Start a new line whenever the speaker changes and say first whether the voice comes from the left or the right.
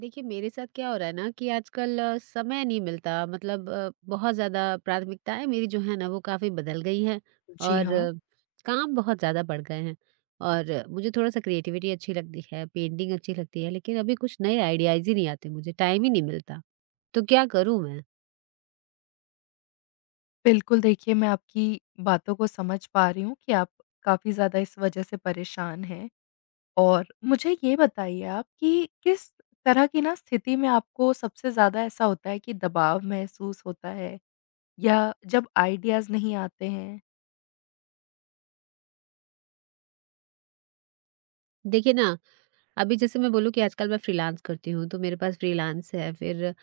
right: देखिए मेरे साथ क्या हो रहा है ना कि आजकल समय नहीं मिलता। मतलब बहुत ज़्यादा प्राथमिकताएँ मेरी जो है ना, वो काफ़ी बदल गई हैं,
left: जी
right: और
left: हाँ,
right: काम बहुत ज़्यादा बढ़ गए हैं। और मुझे थोड़ा-सा क्रिएटिविटी अच्छी लगती है, पेंटिंग अच्छी लगती है, लेकिन अभी कुछ नए आइडियाज़ ही नहीं आते मुझे, टाइम ही नहीं मिलता। तो क्या करूँ मैं?
left: बिल्कुल देखिए मैं आपकी बातों को समझ पा रही हूँ कि आप काफ़ी ज़्यादा इस वजह से परेशान हैं और मुझे ये बताइए आप कि किस तरह की ना स्थिति में आपको सबसे ज़्यादा ऐसा होता है कि दबाव महसूस होता है या जब आइडियाज़ नहीं आते हैं?
right: देखिए ना, अभी जैसे मैं बोलूँ कि आजकल मैं फ्रीलांस करती हूँ, तो मेरे पास फ्रीलांस है, फिर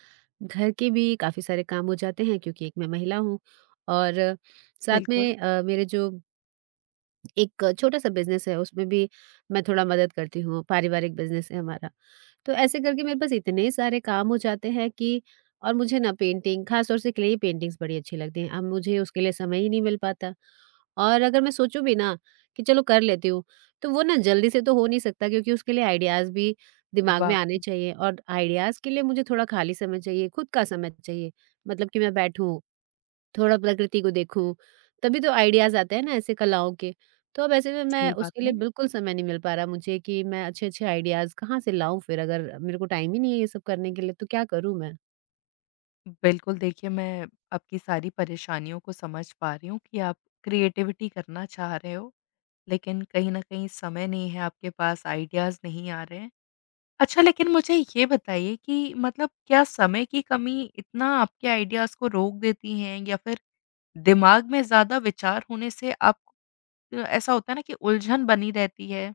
right: घर के भी काफ़ी सारे काम हो जाते हैं क्योंकि एक, मैं महिला हूँ, और साथ
left: बिल्कुल,
right: में मेरे जो एक छोटा सा बिज़नेस है, उसमें भी मैं थोड़ा मदद करती हूँ, पारिवारिक बिज़नेस है हमारा। तो ऐसे करके मेरे पास इतने सारे काम हो जाते हैं कि, और मुझे ना पेंटिंग, ख़ास तौर से क्ले पेंटिंग्स बड़ी अच्छी लगती हैं। अब मुझे उसके लिए समय ही नहीं मिल पाता, और अगर मैं सोचूँ भी ना कि चलो कर लेती हूँ, तो वो ना जल्दी से तो हो नहीं सकता क्योंकि उसके लिए आइडियाज़ भी दिमाग में आने
left: वाक़ई
right: चाहिए, और आइडियाज़ के लिए मुझे थोड़ा खाली समय चाहिए, खुद का समय चाहिए। मतलब कि मैं बैठूँ, थोड़ा प्रकृति को देखूँ, तभी तो आइडियाज़ आते हैं ना ऐसे कलाओं के। तो अब ऐसे में मैं
left: सही बात
right: उसके लिए
left: है।
right: बिल्कुल समय नहीं मिल पा रहा मुझे कि मैं अच्छे-अच्छे आइडियाज़ कहाँ से लाऊँ, फिर अगर मेरे को टाइम ही नहीं है ये सब करने के लिए, तो क्या करूँ मैं?
left: बिल्कुल देखिए मैं आपकी सारी परेशानियों को समझ पा रही हूँ कि आप क्रिएटिविटी करना चाह रहे हो, लेकिन कहीं न कहीं समय नहीं है आपके पास, आइडियाज़ नहीं आ रहे हैं। अच्छा लेकिन मुझे ये बताइए कि मतलब क्या समय की कमी इतना आपके आइडियाज़ को रोक देती हैं या फिर दिमाग में ज़्यादा विचार होने से आप ऐसा होता है ना कि उलझन बनी रहती है?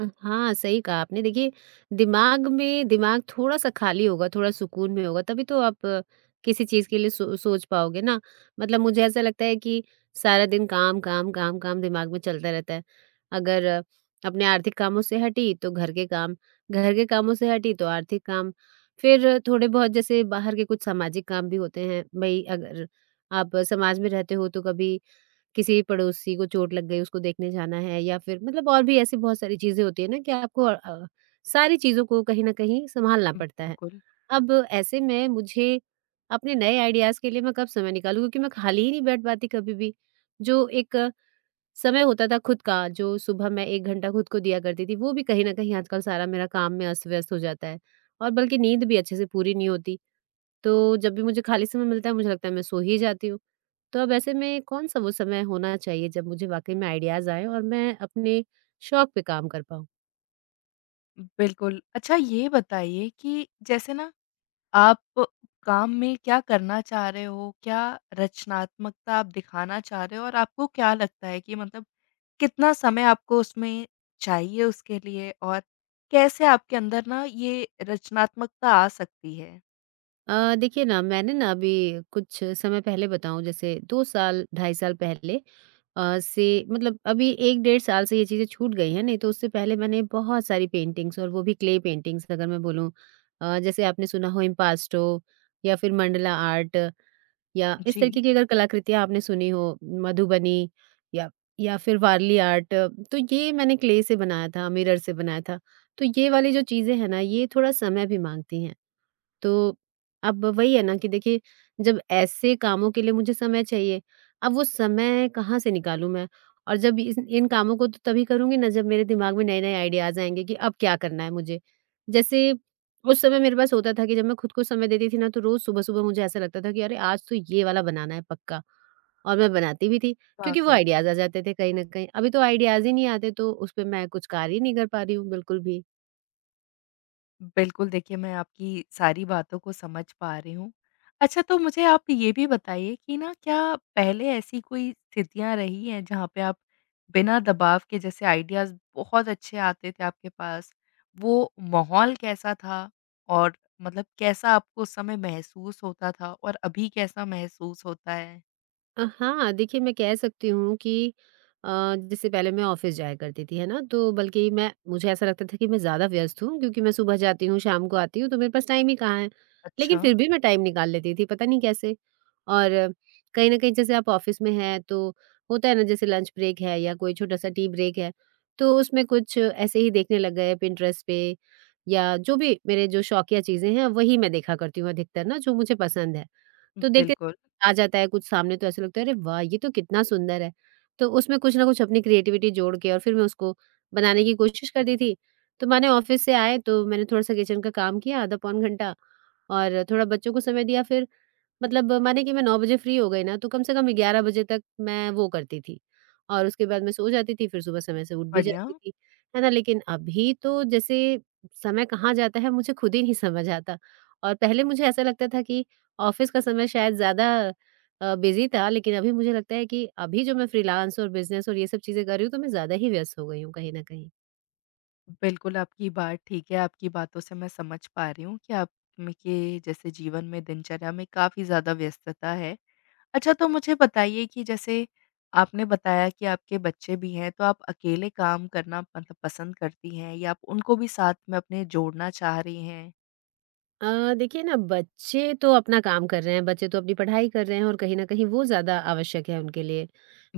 right: हाँ, सही कहा आपने। देखिए, दिमाग थोड़ा-सा खाली होगा, थोड़ा सुकून में होगा, तभी तो आप किसी चीज़ के लिए सोच पाओगे ना। मतलब मुझे ऐसा लगता है कि सारा दिन काम, काम, काम, काम दिमाग में चलता रहता है। अगर अपने आर्थिक कामों से हटी, तो घर के काम, घर के कामों से हटी, तो आर्थिक काम। फिर थोड़े बहुत जैसे बाहर के कुछ सामाजिक काम भी होते हैं। भई, अगर आप समाज में रहते हो, तो कभी किसी पड़ोसी को चोट लग गई, उसको देखने जाना है, या फिर मतलब और भी ऐसी बहुत सारी चीज़ें होती हैं ना कि आपको सारी चीज़ों को कहीं न कहीं सँभालना पड़ता है।
left: बिल्कुल,
right: अब ऐसे में मुझे अपने नए आइडियाज़ के लिए मैं कब समय निकालूँ, क्योंकि मैं खाली ही नहीं बैठ पाती कभी भी। जो एक समय होता था खुद का, जो सुबह मैं 1 घंटा खुद को दिया करती थी, वो भी कहीं न कहीं आजकल सारा मेरा काम में अस्त-व्यस्त हो जाता है, और बल्कि नींद भी अच्छे से पूरी नहीं होती। तो जब भी मुझे खाली समय मिलता है, मुझे लगता है मैं सो ही जाती हूँ। तो अब ऐसे में कौन-सा वो समय होना चाहिए, जब मुझे वाक़ई में आइडियाज़ आएँ और मैं अपने शौक पे काम कर पाऊँ?
left: बिल्कुल। अच्छा ये बताइए कि जैसे ना आप काम में क्या करना चाह रहे हो? क्या रचनात्मकता आप दिखाना चाह रहे हो और आपको क्या लगता है कि मतलब कितना समय आपको उसमें चाहिए उसके लिए और कैसे आपके अंदर ना ये रचनात्मकता आ सकती है?
right: देखिए ना, मैंने ना अभी कुछ समय पहले बताऊँ, जैसे 2 साल, ढाई साल पहले से, मतलब अभी 1 डेढ़ साल से ये चीज़ें छूट गई हैं, नहीं तो उससे पहले मैंने बहुत सारी पेंटिंग्स, और वो भी क्ले पेंटिंग्स अगर मैं बोलूँ जैसे आपने सुना हो इम्पास्टो, या फिर मंडला आर्ट, या इस
left: जी।
right: तरीके की अगर कलाकृतियाँ आपने सुनी हो, मधुबनी, या या फिर वारली आर्ट, तो ये मैंने क्ले से बनाया था, मिरर से बनाया था। तो ये वाली जो चीज़ें हैं ना, ये थोड़ा समय भी माँगती हैं। तो अब वही है ना कि देखिए, जब ऐसे कामों के लिए मुझे समय चाहिए, अब वो समय कहाँ से निकालूँ मैं? और जब इस इन कामों को तो तभी करूँगी ना, जब मेरे दिमाग में नए-नए आइडियाज़ आएँगे कि अब क्या करना है मुझे। जैसे उस समय मेरे पास होता था कि जब मैं खुद को समय देती थी ना, तो रोज़ सुबह-सुबह मुझे ऐसा लगता था कि अरे आज तो ये वाला बनाना है पक्का, और मैं बनाती भी थी क्योंकि वो
left: वाक़ई।
right: आइडियाज़ आ जाते थे कहीं न कहीं। अभी तो आइडियाज़ ही नहीं आते, तो उस पे मैं कुछ कार्य ही नहीं कर पा रही हूँ बिल्कुल भी।
left: बिल्कुल, देखिए मैं आपकी सारी बातों को समझ पा रही हूँ। अच्छा तो मुझे आप ये भी बताइए कि ना क्या पहले ऐसी कोई स्थितियाँ रही हैं जहाँ पे आप बिना दबाव के जैसे आइडियाज़ बहुत अच्छे आते थे आपके पास, वो माहौल कैसा था? और मतलब कैसा आपको उस समय महसूस होता था और अभी कैसा महसूस होता है?
right: हाँ, देखिए मैं कह सकती हूँ कि अ, जैसे पहले मैं ऑफ़िस जाया करती थी, है ना? तो बल्कि मैं मुझे ऐसा लगता था कि मैं ज़्यादा व्यस्त हूँ क्योंकि मैं सुबह जाती हूँ, शाम को आती हूँ, तो मेरे पास टाइम ही कहाँ है। लेकिन
left: अच्छा,
right: फिर भी मैं टाइम निकाल लेती थी, पता नहीं कैसे। और कहीं न कहीं जैसे आप ऑफ़िस में हैं, तो होता है ना, जैसे लंच ब्रेक है या कोई छोटा-सा टी ब्रेक है, तो उसमें कुछ ऐसे ही देखने लग गए पिंटरेस्ट पे, या जो भी मेरे जो शौकिया चीज़ें हैं, वही मैं देखा करती हूँ अधिकतर ना, जो मुझे पसंद है। तो देखते
left: बिल्कुल,
right: आ जाता है कुछ सामने, तो ऐसा लगता है, अरे वाह! ये तो कितना सुंदर है। तो उसमें कुछ ना कुछ अपनी क्रिएटिविटी जोड़ के, और फिर मैं उसको बनाने की कोशिश करती थी। तो माने ऑफ़िस से आए तो मैंने थोड़ा-सा किचन का काम किया, आधा पौन घंटा, और थोड़ा बच्चों को समय दिया, फिर मतलब माने कि मैं 9 बजे फ्री हो गई ना, तो कम से कम 11 बजे तक मैं वो करती थी, और उसके बाद मैं सो जाती थी, फिर सुबह समय से उठ भी
left: बढ़िया।
right: जाती थी, है ना? लेकिन अभी तो जैसे समय कहाँ जाता है, मुझे खुद ही नहीं समझ आता, और पहले मुझे ऐसा लगता था कि ऑफ़िस का समय शायद ज़्यादा बिज़ी था, लेकिन अभी मुझे लगता है कि अभी जो मैं फ्रीलांस और बिज़नेस और ये सब चीज़ें कर रही हूँ, तो मैं ज़्यादा ही व्यस्त हो गई हूँ कहीं न कहीं।
left: बिल्कुल, आपकी बात ठीक है, आपकी बातों से मैं समझ पा रही हूँ कि आप में के जैसे जीवन में, दिनचर्या में काफ़ी ज़्यादा व्यस्तता है। अच्छा तो मुझे बताइए कि जैसे आपने बताया कि आपके बच्चे भी हैं, तो आप अकेले काम करना मतलब पसंद करती हैं या आप उनको भी साथ में अपने जोड़ना चाह रही हैं?
right: देखिए ना, बच्चे तो अपना काम कर रहे हैं, बच्चे तो अपनी पढ़ाई कर रहे हैं, और कहीं न कहीं वो ज़्यादा आवश्यक है उनके लिए।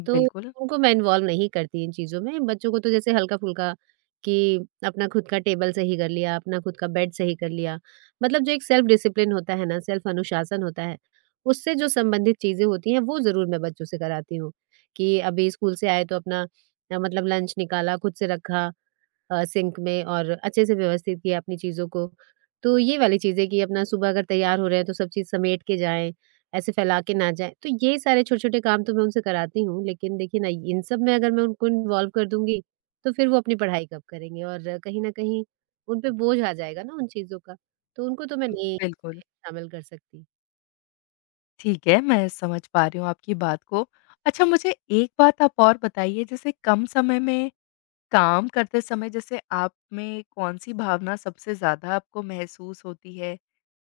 right: तो
left: बिल्कुल,
right: उनको मैं इन्वॉल्व नहीं करती इन चीज़ों में। बच्चों को तो जैसे हल्का-फुल्का, कि अपना खुद का टेबल सही कर लिया, अपना खुद का बेड सही कर लिया। मतलब जो एक सेल्फ डिसिप्लिन होता है ना, सेल्फ अनुशासन होता है, उससे जो संबंधित चीज़ें होती हैं, वो ज़रूर मैं बच्चों से कराती हूँ। कि अभी स्कूल से आए तो अपना मतलब लंच निकाला, खुद से रखा सिंक में, और अच्छे से व्यवस्थित किया अपनी चीज़ों को। तो ये वाली चीज़ें कि अपना सुबह अगर तैयार हो रहे हैं तो सब चीज़ समेट के जाएँ, ऐसे फैला के ना जाएँ। तो ये सारे छोटे-छोटे काम तो मैं उनसे कराती हूँ, लेकिन देखिए ना, इन सब में अगर मैं उनको इन्वॉल्व कर दूँगी, तो फिर वो अपनी पढ़ाई कब करेंगे, और कहीं न कहीं उन पे बोझ आ जाएगा ना उन चीज़ों का। तो उनको तो मैं नहीं
left: बिल्कुल।
right: शामिल कर सकती।
left: ठीक है, मैं समझ पा रही हूँ आपकी बात को। अच्छा मुझे एक बात आप और बताइए जैसे कम समय में काम करते समय जैसे आप में कौन-सी भावना सबसे ज़्यादा आपको महसूस होती है?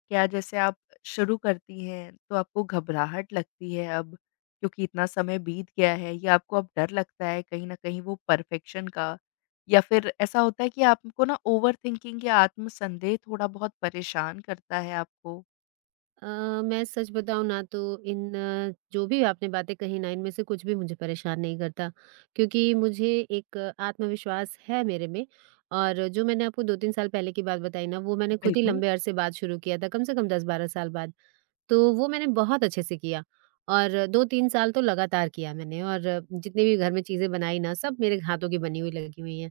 left: क्या जैसे आप शुरू करती हैं, तो आपको घबराहट लगती है अब क्योंकि इतना समय बीत गया है या आपको अब डर लगता है कहीं न कहीं वो परफ़ेक्शन का? या फिर ऐसा होता है कि आपको ना ओवरथिंकिंग या आत्मसंदेह थोड़ा बहुत परेशान करता है आपको?
right: अ, मैं सच बताऊँ ना, तो इन जो भी आपने बातें कही ना, इनमें से कुछ भी मुझे परेशान नहीं करता, क्योंकि मुझे एक आत्मविश्वास है मेरे में, और जो मैंने आपको 2-3 साल पहले की बात बताई ना, वो मैंने खुद ही
left: बिल्कुल,
right: लंबे अरसे बाद शुरू किया था, कम से कम 10-12 साल बाद। तो वो मैंने बहुत अच्छे से किया, और 2-3 साल तो लगातार किया मैंने, और जितनी भी घर में चीज़ें बनाई ना, सब मेरे हाथों की बनी हुई लगी हुई हैं।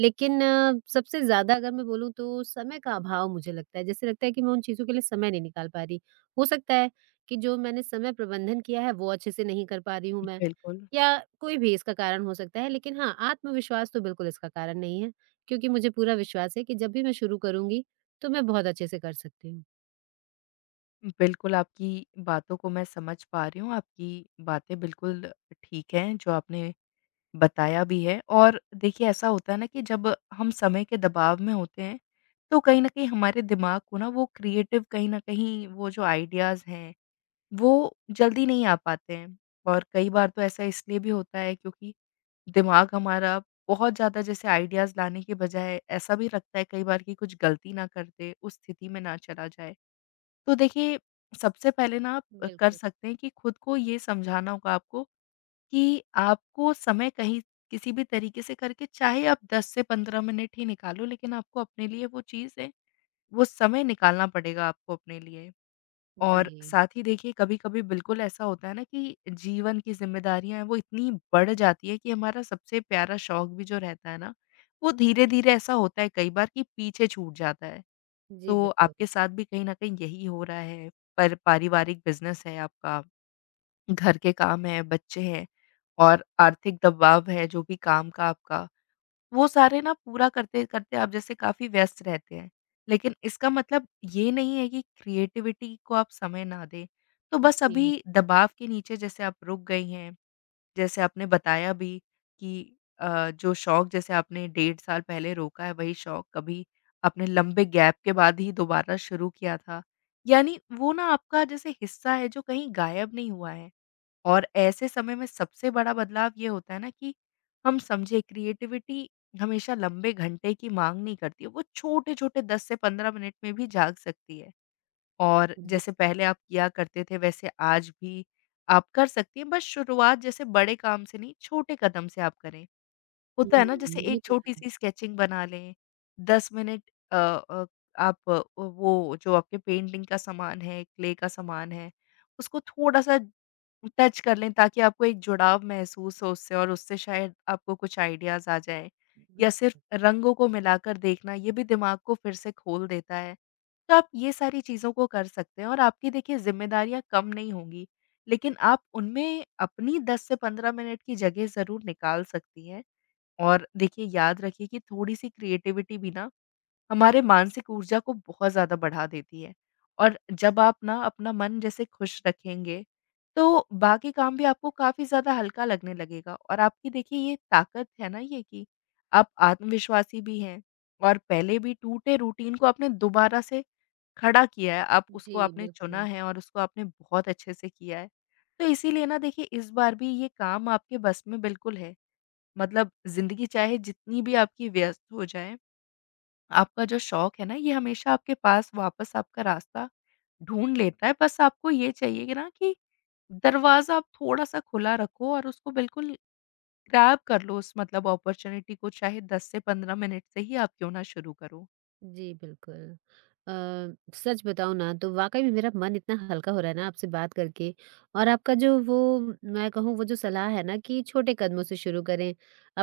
right: लेकिन सबसे ज़्यादा अगर मैं बोलूँ तो समय का अभाव मुझे लगता है, जैसे लगता है कि मैं उन चीज़ों के लिए समय नहीं निकाल पा रही। हो सकता है कि जो मैंने समय प्रबंधन किया है, वो अच्छे से नहीं कर पा रही हूँ मैं,
left: बिल्कुल।
right: या कोई भी इसका कारण हो सकता है, लेकिन हाँ, आत्मविश्वास तो बिल्कुल इसका कारण नहीं है, क्योंकि मुझे पूरा विश्वास है कि जब भी मैं शुरू करूँगी, तो मैं बहुत अच्छे से कर सकती हूँ।
left: बिल्कुल, आपकी बातों को मैं समझ पा रही हूँ। आपकी बातें बिल्कुल ठीक हैं, जो आपने बताया भी है और देखिए ऐसा होता है ना कि जब हम समय के दबाव में होते हैं, तो कहीं न कहीं हमारे दिमाग को ना वो क्रिएटिव कहीं न कहीं वो जो आइडियाज़ हैं, वो जल्दी नहीं आ पाते हैं। और कई बार तो ऐसा इसलिए भी होता है क्योंकि दिमाग हमारा बहुत ज़्यादा जैसे आइडियाज़ लाने के बजाय ऐसा भी रखता है कई बार कि कुछ गलती ना कर दे, उस स्थिति में ना चला जाए। तो देखिए सबसे पहले ना आप कर
right: बिल्कुल।
left: सकते हैं कि खुद को ये समझाना होगा आपको कि आपको समय कहीं किसी भी तरीके से करके चाहे आप 10 से 15 मिनट ही निकालो, लेकिन आपको अपने लिए वो चीज़ है, वो समय निकालना पड़ेगा आपको अपने लिए। और
right: जी।
left: साथ ही देखिए कभी-कभी बिल्कुल ऐसा होता है ना कि जीवन की ज़िम्मेदारियाँ हैं वो इतनी बढ़ जाती है कि हमारा सबसे प्यारा शौक भी जो रहता है ना, वो धीरे-धीरे ऐसा होता है कई बार कि पीछे छूट जाता है।
right: जी,
left: तो
right: बिल्कुल।
left: आपके साथ भी कहीं न कहीं यही हो रहा है, पर पारिवारिक बिज़नेस है आपका। घर के काम हैं, बच्चे हैं और आर्थिक दबाव है, जो भी काम का आपका, वो सारे ना पूरा करते-करते आप जैसे काफ़ी व्यस्त रहते हैं। लेकिन इसका मतलब ये नहीं है कि क्रिएटिविटी को आप समय ना दें। तो बस
right: जी, जी।
left: अभी दबाव के नीचे जैसे आप रुक गई हैं, जैसे आपने बताया भी कि जो शौक जैसे आपने 1.5 साल पहले रोका है, वही शौक कभी आपने लंबे गैप के बाद ही दोबारा शुरू किया था। यानी वो ना आपका जैसे हिस्सा है, जो कहीं गायब नहीं हुआ है। और ऐसे समय में सबसे बड़ा बदलाव ये होता है ना कि हम समझे क्रिएटिविटी हमेशा लंबे घंटे की मांग नहीं करती है, वो छोटे-छोटे 10 से 15 मिनट में भी जाग सकती है। और जैसे पहले आप किया करते थे वैसे आज भी आप कर सकती हैं, बस शुरुआत जैसे बड़े काम से नहीं, छोटे कदम से आप करें।
right: हुँ,
left: होता है ना जैसे
right: ये
left: एक
right: तो है।
left: छोटी-सी स्केचिंग बना लें, 10 मिनट अ अ, आप वो जो आपके पेंटिंग का सामान है, क्ले का सामान है, उसको थोड़ा-सा टच कर लें ताकि आपको एक जुड़ाव महसूस हो उससे और उससे शायद आपको कुछ आइडियाज़ आ जाएँ। या सिर्फ़
right: बिल्कुल।
left: रंगों को मिलाकर देखना, ये भी दिमाग को फिर से खोल देता है। तो आप ये सारी चीज़ों को कर सकते हैं और आपकी देखिए ज़िम्मेदारियाँ कम नहीं होंगी, लेकिन आप उनमें अपनी 10 से 15 मिनट की जगह ज़रूर निकाल सकती हैं। और देखिए याद रखिए कि थोड़ी-सी क्रिएटिविटी भी ना हमारे मानसिक ऊर्जा को बहुत ज़्यादा बढ़ा देती है। और जब आप ना अपना मन जैसे खुश रखेंगे, तो बाकी काम भी आपको काफ़ी ज़्यादा हल्का लगने लगेगा और आपकी देखिए ये ताकत है ना ये कि आप आत्मविश्वासी भी हैं और पहले भी टूटे रूटीन को आपने दोबारा से खड़ा किया है, आप
right: जी,
left: उसको आपने चुना
right: बिल्कुल।
left: है और उसको आपने बहुत अच्छे से किया है। तो इसीलिए ना देखिए इस बार भी ये काम आपके बस में बिल्कुल है। मतलब ज़िंदगी चाहे जितनी भी आपकी व्यस्त हो जाए, आपका जो शौक है ना ये हमेशा आपके पास वापस आपका रास्ता ढूँढ लेता है। बस आपको ये चाहिए कि ना कि दरवाज़ा आप थोड़ा-सा खुला रखो और उसको बिल्कुल ग्रैब कर लो उस मतलब अपॉर्च्युनिटी को, चाहे 10 से 15 मिनट से ही आप क्यों ना शुरू करो।
right: जी, बिल्कुल। सच बताऊँ ना, तो वाक़ई में मेरा मन इतना हल्का हो रहा है ना आपसे बात करके, और आपका जो वो, मैं कहूँ, वो जो सलाह है ना कि छोटे कदमों से शुरू करें,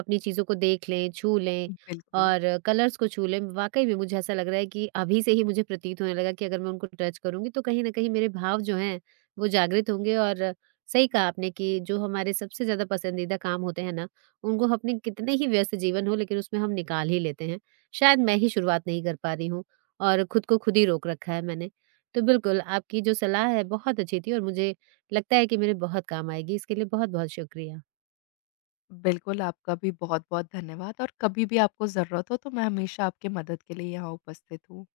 right: अपनी चीज़ों को देख लें, छू लें,
left: बिल्कुल।
right: और कलर्स को छू लें। वाक़ई में मुझे ऐसा लग रहा है कि अभी से ही मुझे प्रतीत होने लगा कि अगर मैं उनको टच करूँगी, तो कहीं न कहीं मेरे भाव जो हैं वो जागृत होंगे, और सही कहा आपने कि जो हमारे सबसे ज़्यादा पसंदीदा काम होते हैं ना, उनको अपने कितने ही व्यस्त जीवन हो लेकिन उसमें हम निकाल ही लेते हैं। शायद मैं ही शुरुआत नहीं कर पा रही हूँ, और खुद को खुद ही रोक रखा है मैंने। तो बिल्कुल, आपकी जो सलाह है बहुत अच्छी थी, और मुझे लगता है कि मेरे बहुत काम आएगी। इसके लिए बहुत-बहुत शुक्रिया।
left: बिल्कुल, आपका भी बहुत-बहुत धन्यवाद और कभी भी आपको ज़रूरत हो तो मैं हमेशा आपकी मदद के लिए यहाँ उपस्थित हूँ।